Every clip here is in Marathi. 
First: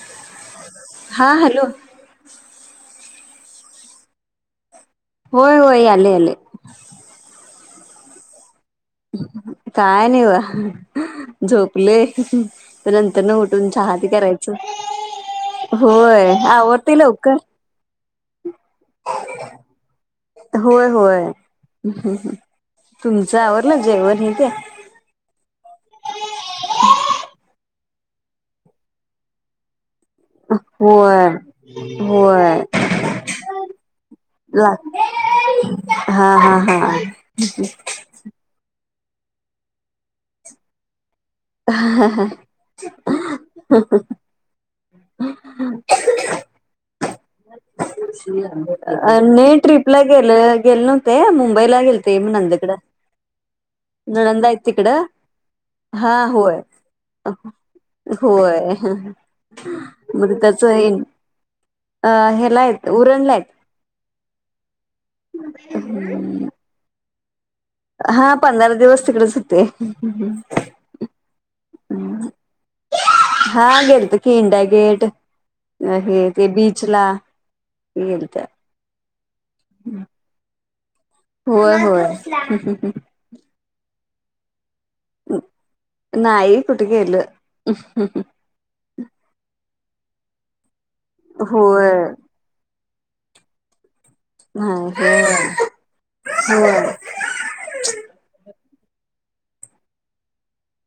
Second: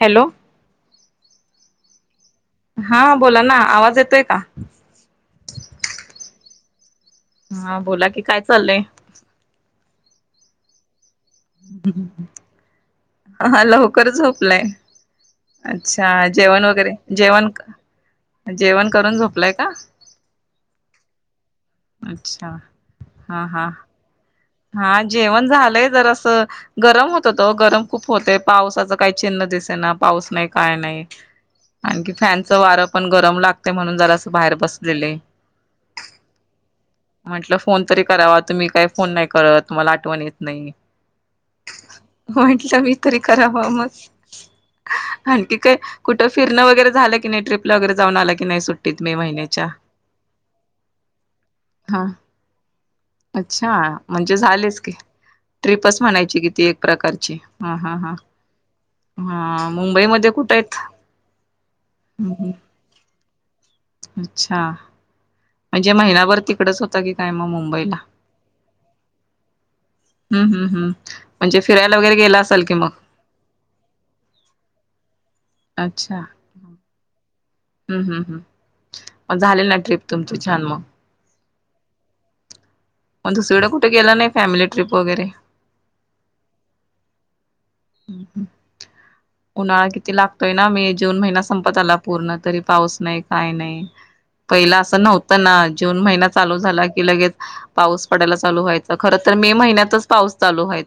हॅलो. हा हॅलो. हा बोला ना आवाज येतोय का? होय होय यालय यालय. हा बोला की काय चाललंय? काय नाही बघा. झोपलोय, नंतर न हा उठून चहा ते लवकर करायच. झोपलाय अच्छा जेवण वगैरे जेवण, जेवण करून झोपलाय का? होय होय, हम्म, अच्छा तुमच हा हा आवरलं जेवण हे ते. हा जेवण झालंय जरासं गरम होत तो गरम खूप होते पावसाचं काही चिन्ह दिसे ना पाऊस नाही काय नाही. होय आणखी फॅनच होय वारं पण गरम लागतय म्हणून जरास बाहेर ला बसलेले. हा हा हा म्हंटलं फोन तरी करावा तुम्ही काय फोन नाही करत तूमला आठवण येत नाही. म्हटलं मी तरी कराव मग. आणखी काय, कुठं फिरणं वगैरे झालं की नाही ट्रिपला वगैरे जा नाही ट्रीपला गेलं गेले नव्हते मुंबईला हा गेलते म नंनदेकड. अच्छा! म्हणजे झालेच की. ट्रिपच हा म्हणायची कि होय ती एक प्रकारची हा हा हा हा मुंबईमध्ये कुठे आहेत त्याचंयेन अ हम्म, हेला हम्म. हायत उरणलायात. अच्छा म्हणजे महिनाभर तिकडेच होता की काय मग मुंबई ला हा पंधरा दिवस तिकडेच होते हम्म हम्म हम्म म्हणजे फिरायला वगैरे गेला असाल कि मग? हा गेलतो की इंडिया गेट अच्छा हे ते बीच ला. हम्म हम्म गेलत हम्म मग झाले ना ट्रीप तुमची छान मग? होय होय हम्म हम्म हम्म. मग दुसरी कडे कुठे गेला नाही फॅमिली ट्रीप वगैरे? नाही कुठं गेलं. हम्म, हम्म. उन्हाळा किती लागतोय ना मे, जून महिना संपत होय आला पूर्ण तरी पाऊस नाही काय नाय. पहिला असं नाही नव्हतं ना जून महिना चालू होय झाला की लगेच पाऊस पडायला चालू व्हायचं खरं तर मे महिन्यातच पाऊस चालू व्हाय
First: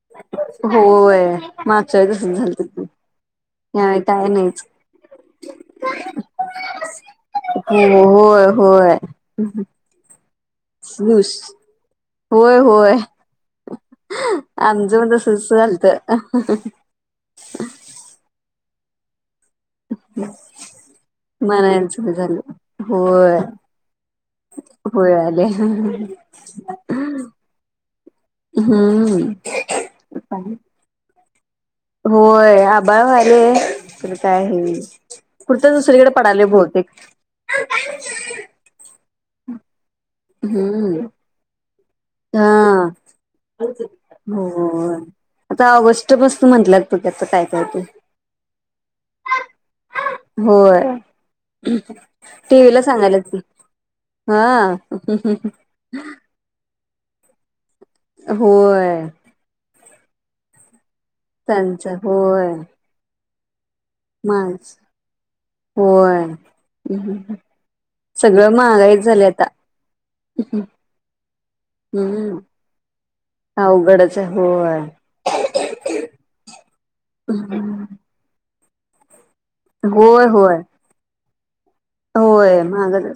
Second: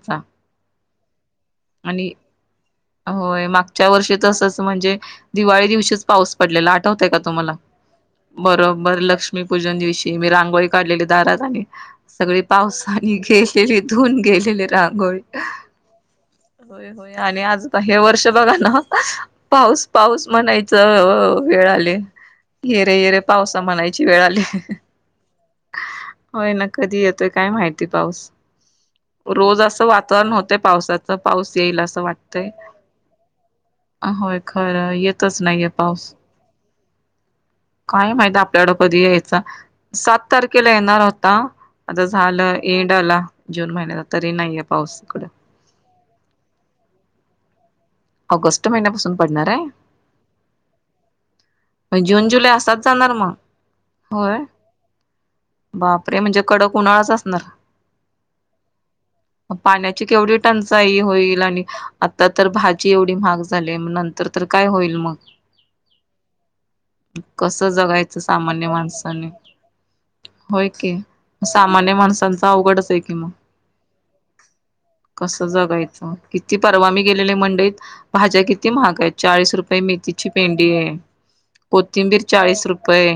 होय मागच्या वेळी तसंच झालतं ते. होय मागच्या वर्षी तसंच म्हणजे दिवाळी दिवशीच पाऊस पडलेला आठवतय का तुम्हाला? हो होय होय बरोबर लक्ष्मीपूजन दिवशी मी रांगोळी काढलेले दिवस दारात आणि सगळी होय होय पावसाने गेलेले धुवून गेलेले रांगोळी. अ होय होय आणि आज आता हे वर्ष बघा ना पाऊस पाऊस म्हणायचं ओ वेळ आले. मनायचं झालं येरे येरे होय पावसा म्हणायची वेळ आली. होय आले होय ना कधी येतोय काय माहिती पाऊस. हम्म रोज असं वातावरण होतंय पावसाच पाऊस येईल असं वाट होय आबाळ व्हायलय खरं होय काय खरं येतच नाहीये कुठतं दुसरीकडे पाऊस. पडालय बहतेक. काय माहिती आपल्याकड कधी यायचा सात तारखेला येणार हम्म होता आता हा झालं एंड आला जून महिन्या नंतर तरी नाहीय हो पाऊस इकडं. आता ऑगस्ट पासून म्हटल्यात बघू आता काय करतोय. ऑगस्ट महिन्यापासून पडणार आहे? होय. जून जुलै असाच टीव्हीला जाणार सांगाल्यात मग की होय. हा. बापरे! म्हणजे कडक उन्हाळाच असणार. होय. अ पाण्याची केवढी टंचाई होईल आणि त्यांच आता तर भाजी एवढी महाग झाली म नं माज होय. कस जगायचं सगळं सामान्य महागाईच झाले माणसाने? आता होय की. सामान्य हम्म माणसांच अवघडच आहे कि मग. अवघडच आहे होय कसं जगायचं किती परवा मी गेलेले मंडईत भाज्या किती महाग हायत चाळीस रुपये होय मेथीची होय पेंडी हाय. कोथिंबीर होय चाळीस रुपये महागच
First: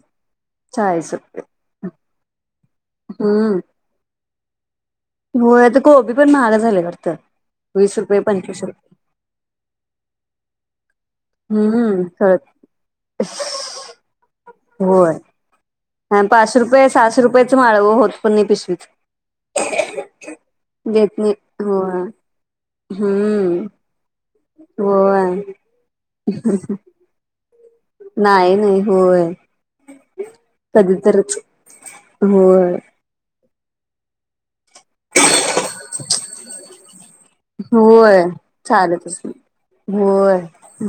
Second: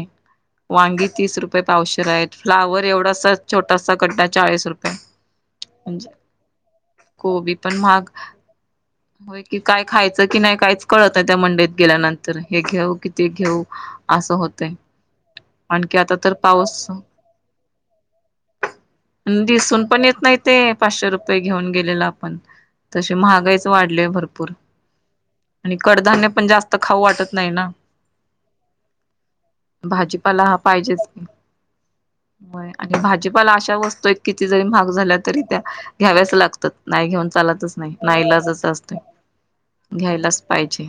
वांगी तीस रुपये पावशर आहेत फ्लावर एवढासा हम्म छोटासा कट्टा चाळीस रुपये. होय आता म्हणजे कोबी पण महाग झाले वाटतं कोबी पण वीस महाग रुपये पंचवीस रुप होय की काय खायचं की नाही काहीच कळत नाही त्या मंडीत हम्म गेल्यानंतर कळत हे घेऊ कि ते घेऊ असं होतंय. आणखी आता अन तर पाचशे पाऊस रुपये सहाशे रुपयेच माळव होत पण नाही पिशवीत. अन दिसून पण येत नाही ते पाचशे नाही रुपये घेऊन होय. गेलेले आपण तशी हम्म महागाईच वा ढले भरपूर होय आणि कडधान्य पण जास्त खाऊ वाटत नाही ना. नाही नाही होय. भाजीपाला हा कधी पाहिजेच की तरच होय. भाजीपाला अशा वस्तू आहेत किती जरी महाग झाला तरी त्या घ्याव्याच लागतात नाही घेऊन चालतच नाही होय नाईलाजच असतोय चालतच नाही. होय घ्यायलाच पाहिजे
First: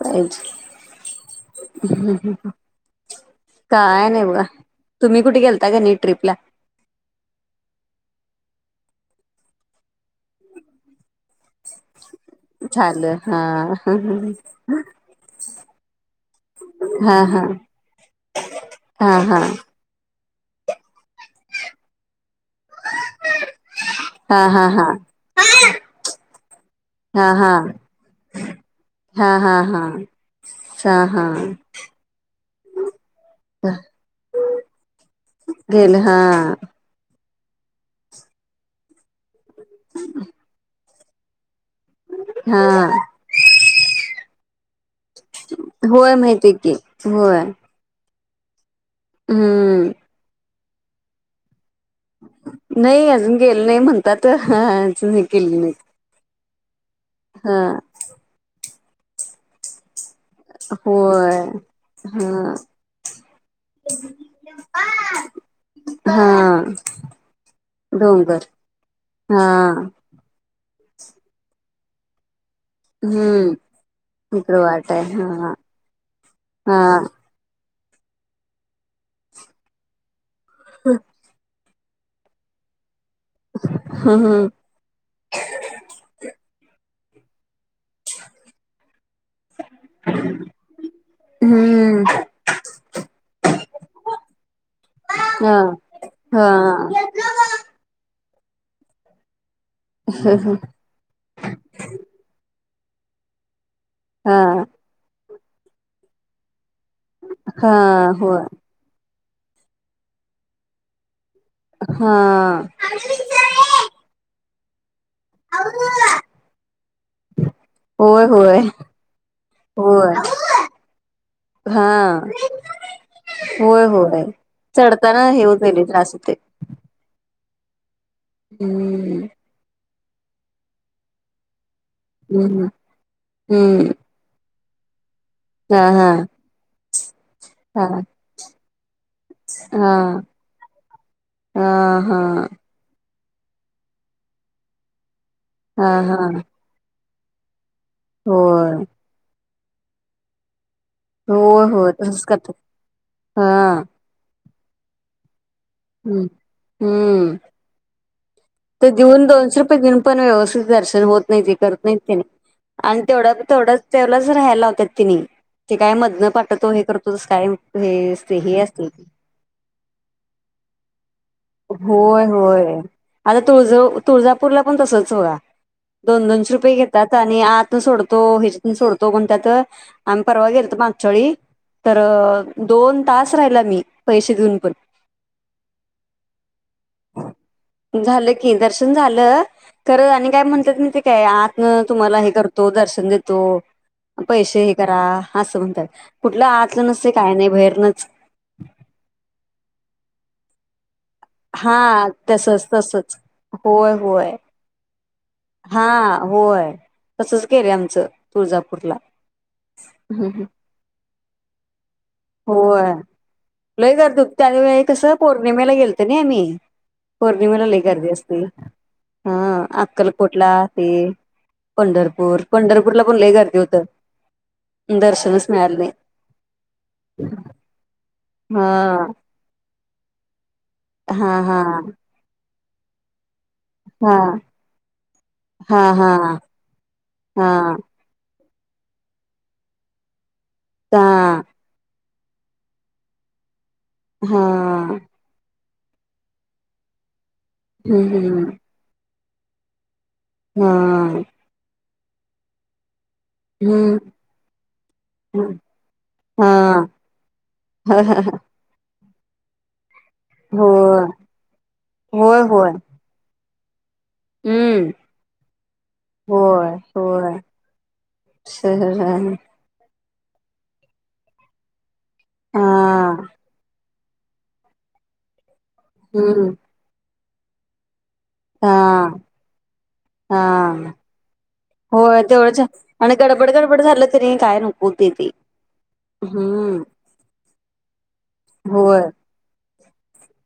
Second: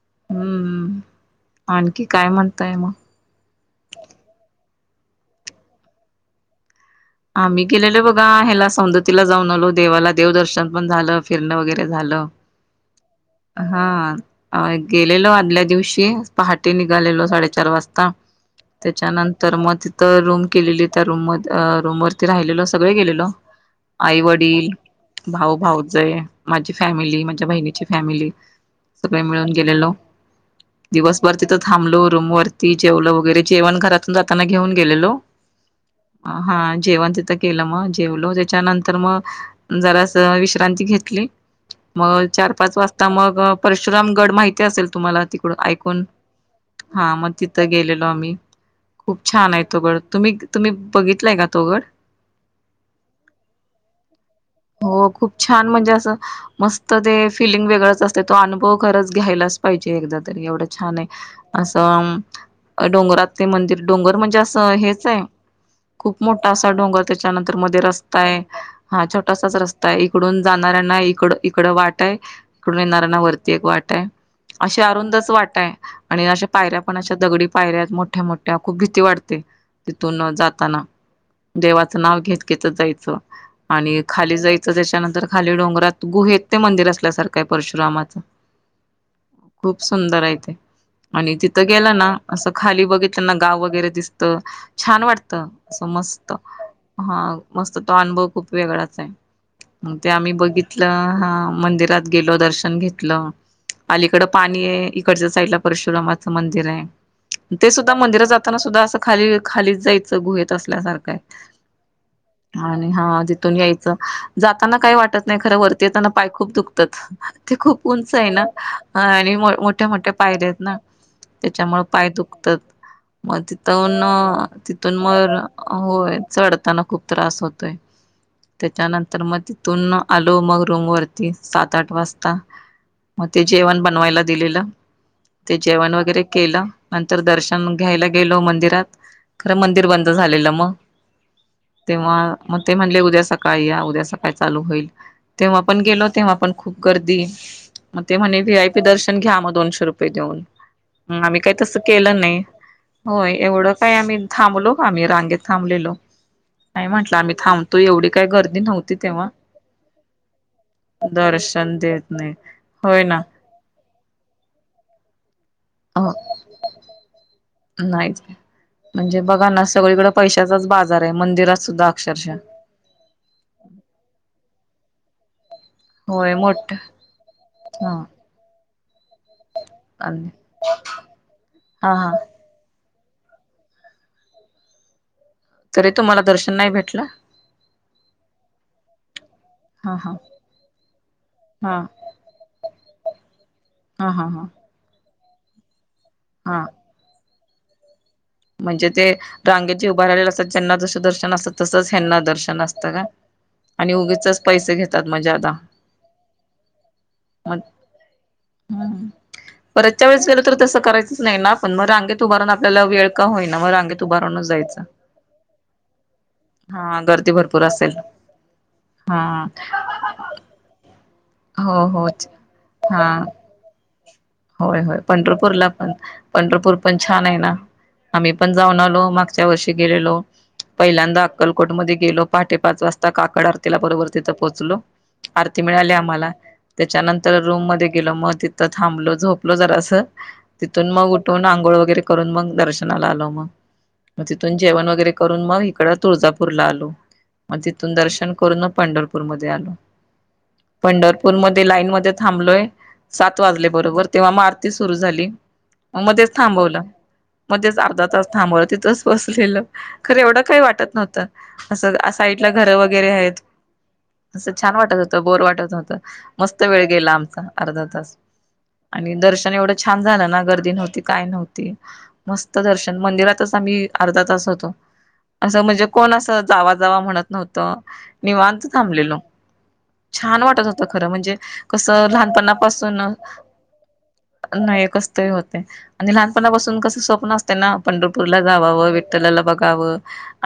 पाहिजे हम्म. आणखी काय म्हणताय म? काय नाही बघा, तुम्ही कुठे गेलता का नाही ट्रिपला? आम्ही गेलेलो बघा ह्याला सौंदतीला जाऊन आलो देवाला देवदर्शन पण झालं, फिरणं वगैरे झालं. हा अ गेलेलो आदल्या दिवशी पहाटे हा निघालेलो हा साडेचार वाज ता हा हा त्याच्यानंतर म तिथं रूम केलेली त्या रूम मद अ रूमवर ती राहिलेलो सगळे गेलेलो आई हा हा हा वडील, हा भाऊ-भाऊजय, माझी फॅमिली, हा हा माझ्या हा बहिणीची फॅमिली, सगळे हा मिळून हा हा गेलेलो. चा हा दिवसभर तिथं थांबलो रूम वरती जेवलो वगैरे जेवण घरातून जाताना घेऊन गेलेलो. गेल हा. जेवण तिथं केलं म जेवलो त्याच्यानंतर म जरास विश्रांती घेतली. म चार हा पाच वाजता मग परशुराम गड माहिती असेल तुम्हाला तिकड ऐकून? होय माहिती की हा मग होय तिथं गेलेलो आम्ही. खूप छान आहे तो हम्म गड. तुम्ही तुम्ही बघितलाय का तो गड? नाही अजून गेलं नाही म्हणतात अजून गेली नाही. णजे आसं मस्त ते हा फिलिंग वेगळंच असत तो अनुभव खरंच घ्यायलाच पाहिजे एकदा तरी एवढं छान आहे होय आसं अं हा अ डोंगरात ते मंदिर डोंगर म्हणजे आसं हेच आहे हा मोठासा डोंगर त्याच्यानंतर मध्ये रस्ता आहे डोंगर हा छोटासाच रस्ता आहे इक डून जाणाऱ्यांना इकड इकड वाट आहे तीकडून येणाऱ्यांना वरती हम्म एक वाट आहे, इकड आशे वाट आहे अरुंदच हा वाट आहे आणि अशा पायऱ्या हा पण अशा दगडी पायऱ्या आहेत मोठ्या मोठ्या खूप भीती वाटते तिथून जाताना. हं. देवाचं नाव घेत घेतच जायचं आणि खाली हम्म जाय चं त्याच्यानंतर खाली डोंगरात गुहेत ते मंदिर असल्यासारखं आहे परशुरामाच. खूप सुंदर आहे ते. आणि तिथं गेलं हम्म ना असं खाली बघितलं ना गाव वगैरे दिसत छान वाटत हा सं. मस्त हा मस्त तो अनुभव खूप वेगळाच आहे मग ते आम्ही बघित ल हा मंदिरात गेलो दर्शन घेतलं आलीकड हा पाणी आहे इक कडच्या साईडला परशुरामाचं मंदिर आहे ते हा सुद्धा मंदिरात होय जाताना सुद्धा आसं खाली खालीचं जायचं गुहेत असल्यासारखं आहे. हा आणि हा तिथून याय च जाताना काय वाटतं नाही खरं वरती येतांना पाय खूप दुखतात, ते खूप उंच होय आहे ना होय आणि मो मो मोठ्या मोठ्या होय पायऱ्या आहेत ना. त्यांच्यामुळ पाय दुखतात हा म होय तिथून होय तिथून म चढताना हे होत गेले त्रास होय होते चढताना खूप त्रास होतोय, त्याच्यानंतर हम्म म ति थून आलो मग रूम वरती सात आठ वाज ता हम्म मग ते जेवण हम्म बनवायला दिलेलं. ते हा जेवण हा वगैरे केलं नंतर दर्शन हा घ्यायला गेलो मंदिरात खरं मंदिर हा बंद झालेलं म. हा तेव्हा हा म ते म्हणले उद्या सकाळी या उद्या सकाळी चालू होईल, तेव्हा पण हा गेलो हा तेव्हा पण खूप गर्दी मग ते म्हणे व्ही. आय. पी. होय दर्शन घ्या म दोनशे रुपये देऊन. हं आम्ही काय होय तसं होय केलं तसच नाही करतात होय हा एवढं काय आम्ही थांबलो आम्ही रांगेत थांबलेलो हम्म नाहीं म्हटलं आम्हीं हम्म थांबतो एवढी काही गर्दी ते नव्हती देऊन तेव्हा दोनशे रुपये देऊन पण व्यवस्थित दर्शन होतं नाही ते दर्शन करत नाही देत तेनी आणि होय ना तेवढ्या तेवढं तेलाच राहायला लावत्यात तिनी ते काय हो मधन पाठवतो हे करतो तसं काय हे नाहीच की असते हे असते म्हणजे बघा ना सगळीकड पैशांचाच बाजार आहे मंदिरांत सुद्धा अक्षरशः. व्हय आता तुळजा तुळजापूरला पण तसचं बघा. दोन होय दोनशे मोठ रुपये घेतात आणि आतू हा सोडतो ह्यांच्यातून सोडतो म्हणत्यात हा आम्ही परवा गेलतो मागच्यावेळी हा तरं दोन तासं राहिलो आम्ही पैसे देऊन पणं तरी तुम्हांला दर्शन नाही भेटलं झालं की दर्शन झालं हा खंर हा. आणि कायं म्हणतात माहिती आहे काय हा आतन तुम्हाला हे करत दर्शन देतो हा हा हा पैसे हे करा असं म्हणतात कुठंल हा आतलं काय नाही बाहेरनच म्हणजे ते रांगेत जे उभार राहिलेले असतात ज्यांना जसं दर्शन असतं हा तसंच हयांना दर्शन तसच असतं का तसच आणि उगीचचं पैसे घेतं त्यात मजात हां होय तसंच मग केलं आमचं तुळजापूरला हम्म परतच्या वेळेस गेलं हम्म. तरं तसं करायचच नाही ना आपण मग रांगेत उभं राहून होय आपल्याला वेळ का होईना मग लय रांगेत उभा गर्दी होती राहूनच त्या जायचं वेळेला कसं पौर्णिमेला गेलतो ना आम्ही हा हा गर्दी भरपूर पौर्णिमेला लय असेल गर्दी हा हा कोटला ते हो पंढरपूर पंढरपूरला पण हा लय गर्दी होती होय होय पंढरपूरला पण पंढरपूर पण छान आहे ना आम्ही पण जाऊन हा आलो मागच्या वर्षी गेलेलो पहिल्यादा हा हा अक्कलकोट मध्ये गेलो पहाटे पाच वाजता काकड आरती तिला बरोबर हा तिथं पोहोचलो आरती हा मिळाली हा आम्हाला त्यांच्यानंतर हा रूममध्ये गेलो मग तिथं थांबलो झोपलो जरास तीथून मग हा उठून आंघोळ वगैरे केली करुन मग दर्शनाला आलो मग तिथून जेवण हा वगैरे करुन मग इकडं तुळजापूरला आलो मग तिथून हम्म दर्शन हम्म करून मग पंढरपूरमध्ये आलो हा पंढरपूरमध्ये लाईन मध्ये थांबलोय सात वाजले बरोबर हम्म तेव्हा मग आरती सुरू झाली मग मध्येच थांबवल हा मध्येच अर्धा तास थांबवल तिथच बसलेल खर एवढं काही वाटतं होय नव्हतं असं होय साईडला होय घरं वगैरे आहेत असं छान हम्म वाटतं होतं बोर वाटतं नव्हतं मस्त होय वेळ गेला होय आमचा अर्धा तास शहर आणि दर्शन एवढं छान झालं ना गर्दी नव्हती काय नव्हती मस्त हा दर्शन मंदिरातचं आम्ही अर्धा तास होतो असं म्हणजे कोण असं हम्म जावा जावा म्हणतं नव्हतं निवांत हा थांबलेलो छान वाटतं हा होतं खरं म्हणजे कसं होय तेवढंच लहानपणापासून आणि गडबड गडबड झालं तरी काय नाही नको ते ते कसतरी होतंय आणि लहानपणापासून हम्म कसं स्वप्न असते ना पंढरपूरला जावाव होय विठ्ठलाला बघावं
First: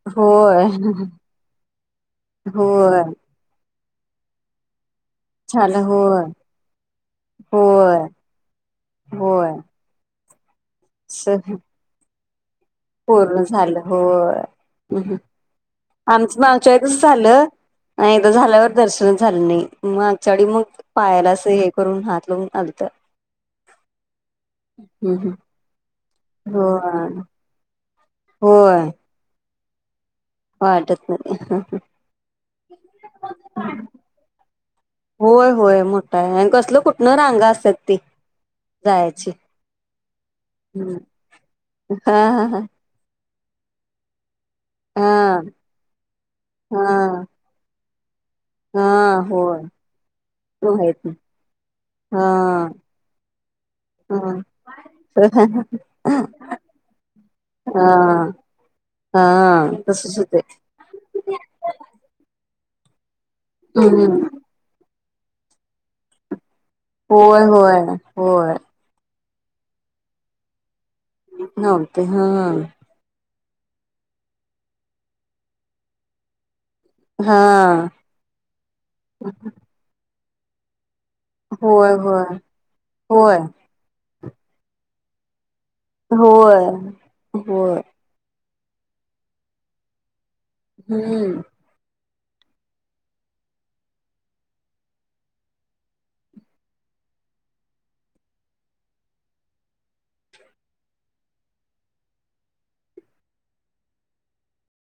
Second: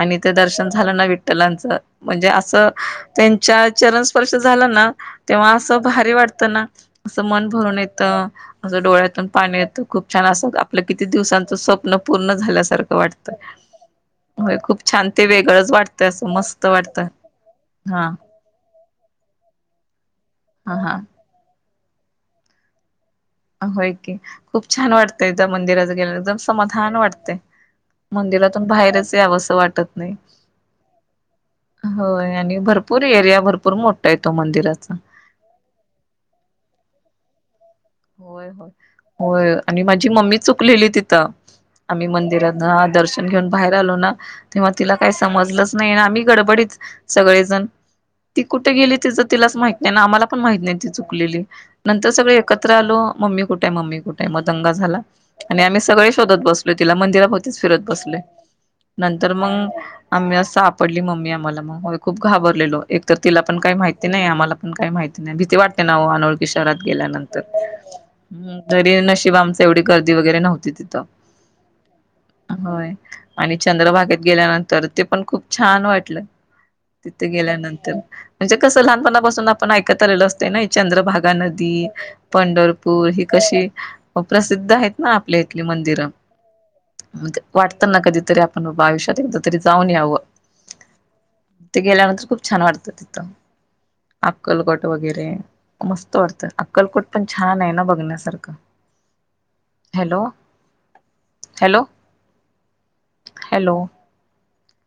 आणि ते होय दर्शन झालं ना विठ्ठलाच म्हणजे असं होय त्यांच्या चरण स्पर्श झाला ना तेव्हा असं झालं भारी होय वाटतं ना असं मन भरून येत होय त असं डोळ्यातून होय पाणी येतं खूप छान असं आपलं किती दिवसांचं सगळं स्वप्न पूर्ण झाल्यासारखं वाटतं. पूर्ण झालं होय खूप छान हम्मं ते वेगळंच वाटतं असं आमचं मस्त मागच्या वेळी वाटतं कसं झालं हा नाही एकदा झाल्यावर दर्शनचं झालं नाही मग मागच्यावेळी मग हा हा. पायला असं हे दूरून हात लावून आलत होय की, खूप छान हम्म वाटतंय त्या मंदिरात गेल्यावर एकदम समाधान होय वाटतंय. मंदिरातून होय बाहेरच यावस वाटत नाही. वाटत नाही होय आणि भरपूर एरिया भरपूर मोठा आहे तो मंदिराचा. होय होय मोठा आहे आणि कसलं कुठनं रांगा असत्यात. होय होय होय आणि माझी मम्मी चुकलेली हा तिथं. आम्ही मंदिरात हा दर्शन न घेऊन बाहेर आलो ना तेव्हा तिला काही हा समजलंच नाही आम्ही गडबडीत हा सगळेजण ती कुठं हा गेली तिचं तिलाच होय माहित नाही ना आम्हाला पण माहित नाही ती चुकलेली नंतर हा सगळे एकत्र आलो, मम्मी कुठंय? मम्मी कुठंय? हा मग दंगा झाला आणि आम्ही सगळे शोधत बसलो तिला मंदिराभोवतीच फिरत बसलोय हा हा नंतर मग तसच आम्ही होते अस सापडली मम्मी आम्हाला मग खूप घाबरलेलो एक तर तिला पण काही माहिती नाही हम्म आम्हाला पण काही माहिती नाही भीती वाटते ना ओ अनोळखी शहरात गेल्यानंतर होय होय होय हम् तरी नशिब आमचं एवढी गर्दी वगैरे नव्हती तिथं. नव्हती हं हं. होय आणि चंद्रभागेत गेल्यानंतर ते पण खूप छान वाटलं. तिथे हा गेल्यानंतर, म्हणजे कसं लहानपणापासून आपण ऐकत आलेलो अस ते नाही चंद्रभागा नदी होय होय पंढरपूर ही होय कशी म प्रसिद्ध आहेत ना आपल्या इथंली मंदिर, होय होय वाटतं ना कधीतरी आप ण आयुष्यात एकदा तरी जाऊन यावं. [unintelligible] हम्म. ते गेल्यानंतर खूप छान वाटतं तिथं. अक्कलकोट वगैरे मस्त वाटतं, अक्कलकोट पण छान आहे ना बघण्यासारखं. Hello hello hello.